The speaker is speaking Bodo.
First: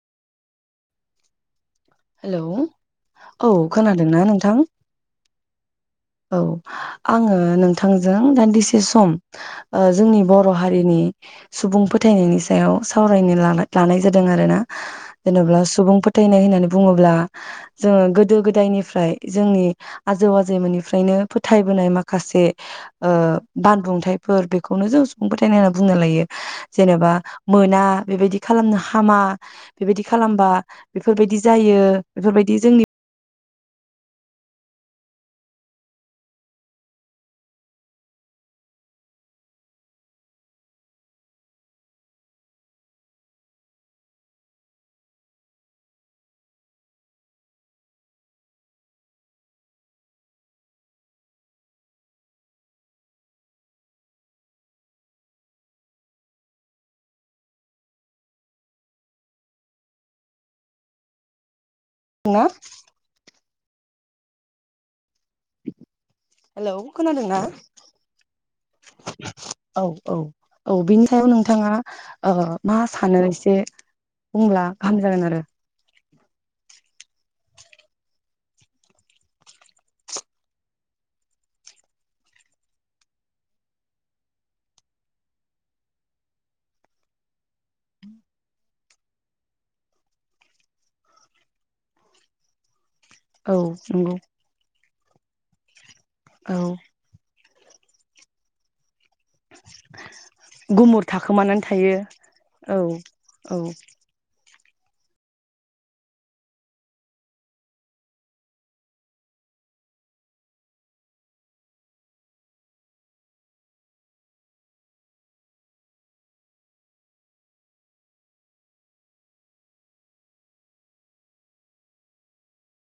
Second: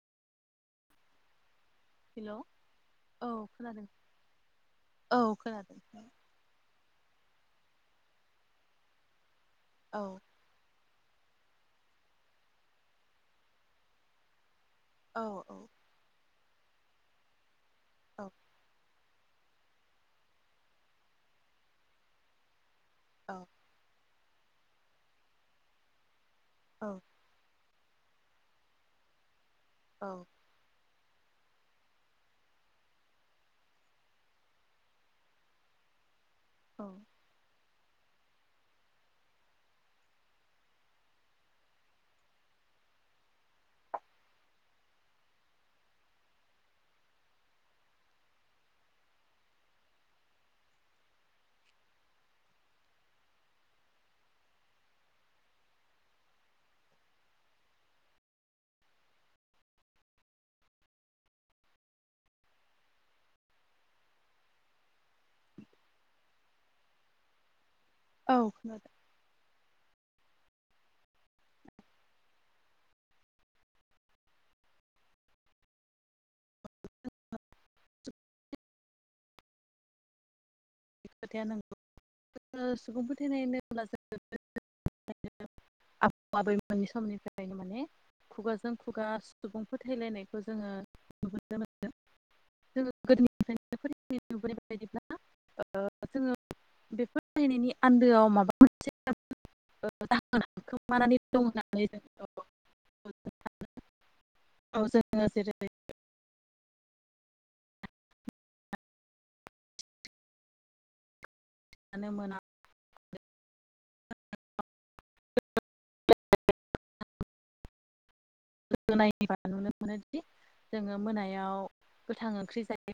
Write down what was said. हेलौ औ खोनादों खोनादोंना नोंथां औ खोनादों। औ आङो नोंथांजों दान्दिसे सम ओ औ जोंनि बर' हारिनि सुबुं फोथायनायनि सायाव सावरायनो ला लानाय जादों आरो ना। औ औ जेनेबा सुबुं फोथायनाय होन बुंङोब्ला जोंङो औ गोदो गोदायनिफ्राय जोंनि आजौ आजैमोननि फ्रायनो फोथायबोनाय माखासे ओ बानबुंथायाइ फोर बेखौनो जों सुबुं फोथायनाय होनना बुंनो लायो। औ जेनेबा मोना ना बेबायदि खालामनो हामा। बेबायदि औ खालामबा बेफोरबायदि जायो बेफोरबायदि जोंनि औ ना? हेलौ खोनादोंना? औ खोनादों। औ औ औ बिनि सायाव नोंथांङा मा सानो एसे बुंब्ला गाहाम जागोन आरो। खोथाया नौगौ जोंङो सुबुं फोथायनाय होनब्ला जों आबौ आबैमोननि समनिफ्रायनो माने खुगाजों खुगा सुबुं फोथायलायनायखौ जोंङो नुनो मोनदों जोंङो औ नंगौ। ओ जोंङो औ बेफोर बायनायनि आन्दोआव माबा मोनसे जाहोन गुमुर खोमानानै दं थाखोमानानै होननानै थायो जों औ औ अह जोंङो जेरै जानो मोना [unintelligible] नायबा नुनो मोनोदि जोंङो मोनायाव गोथां ओंख्रि जायो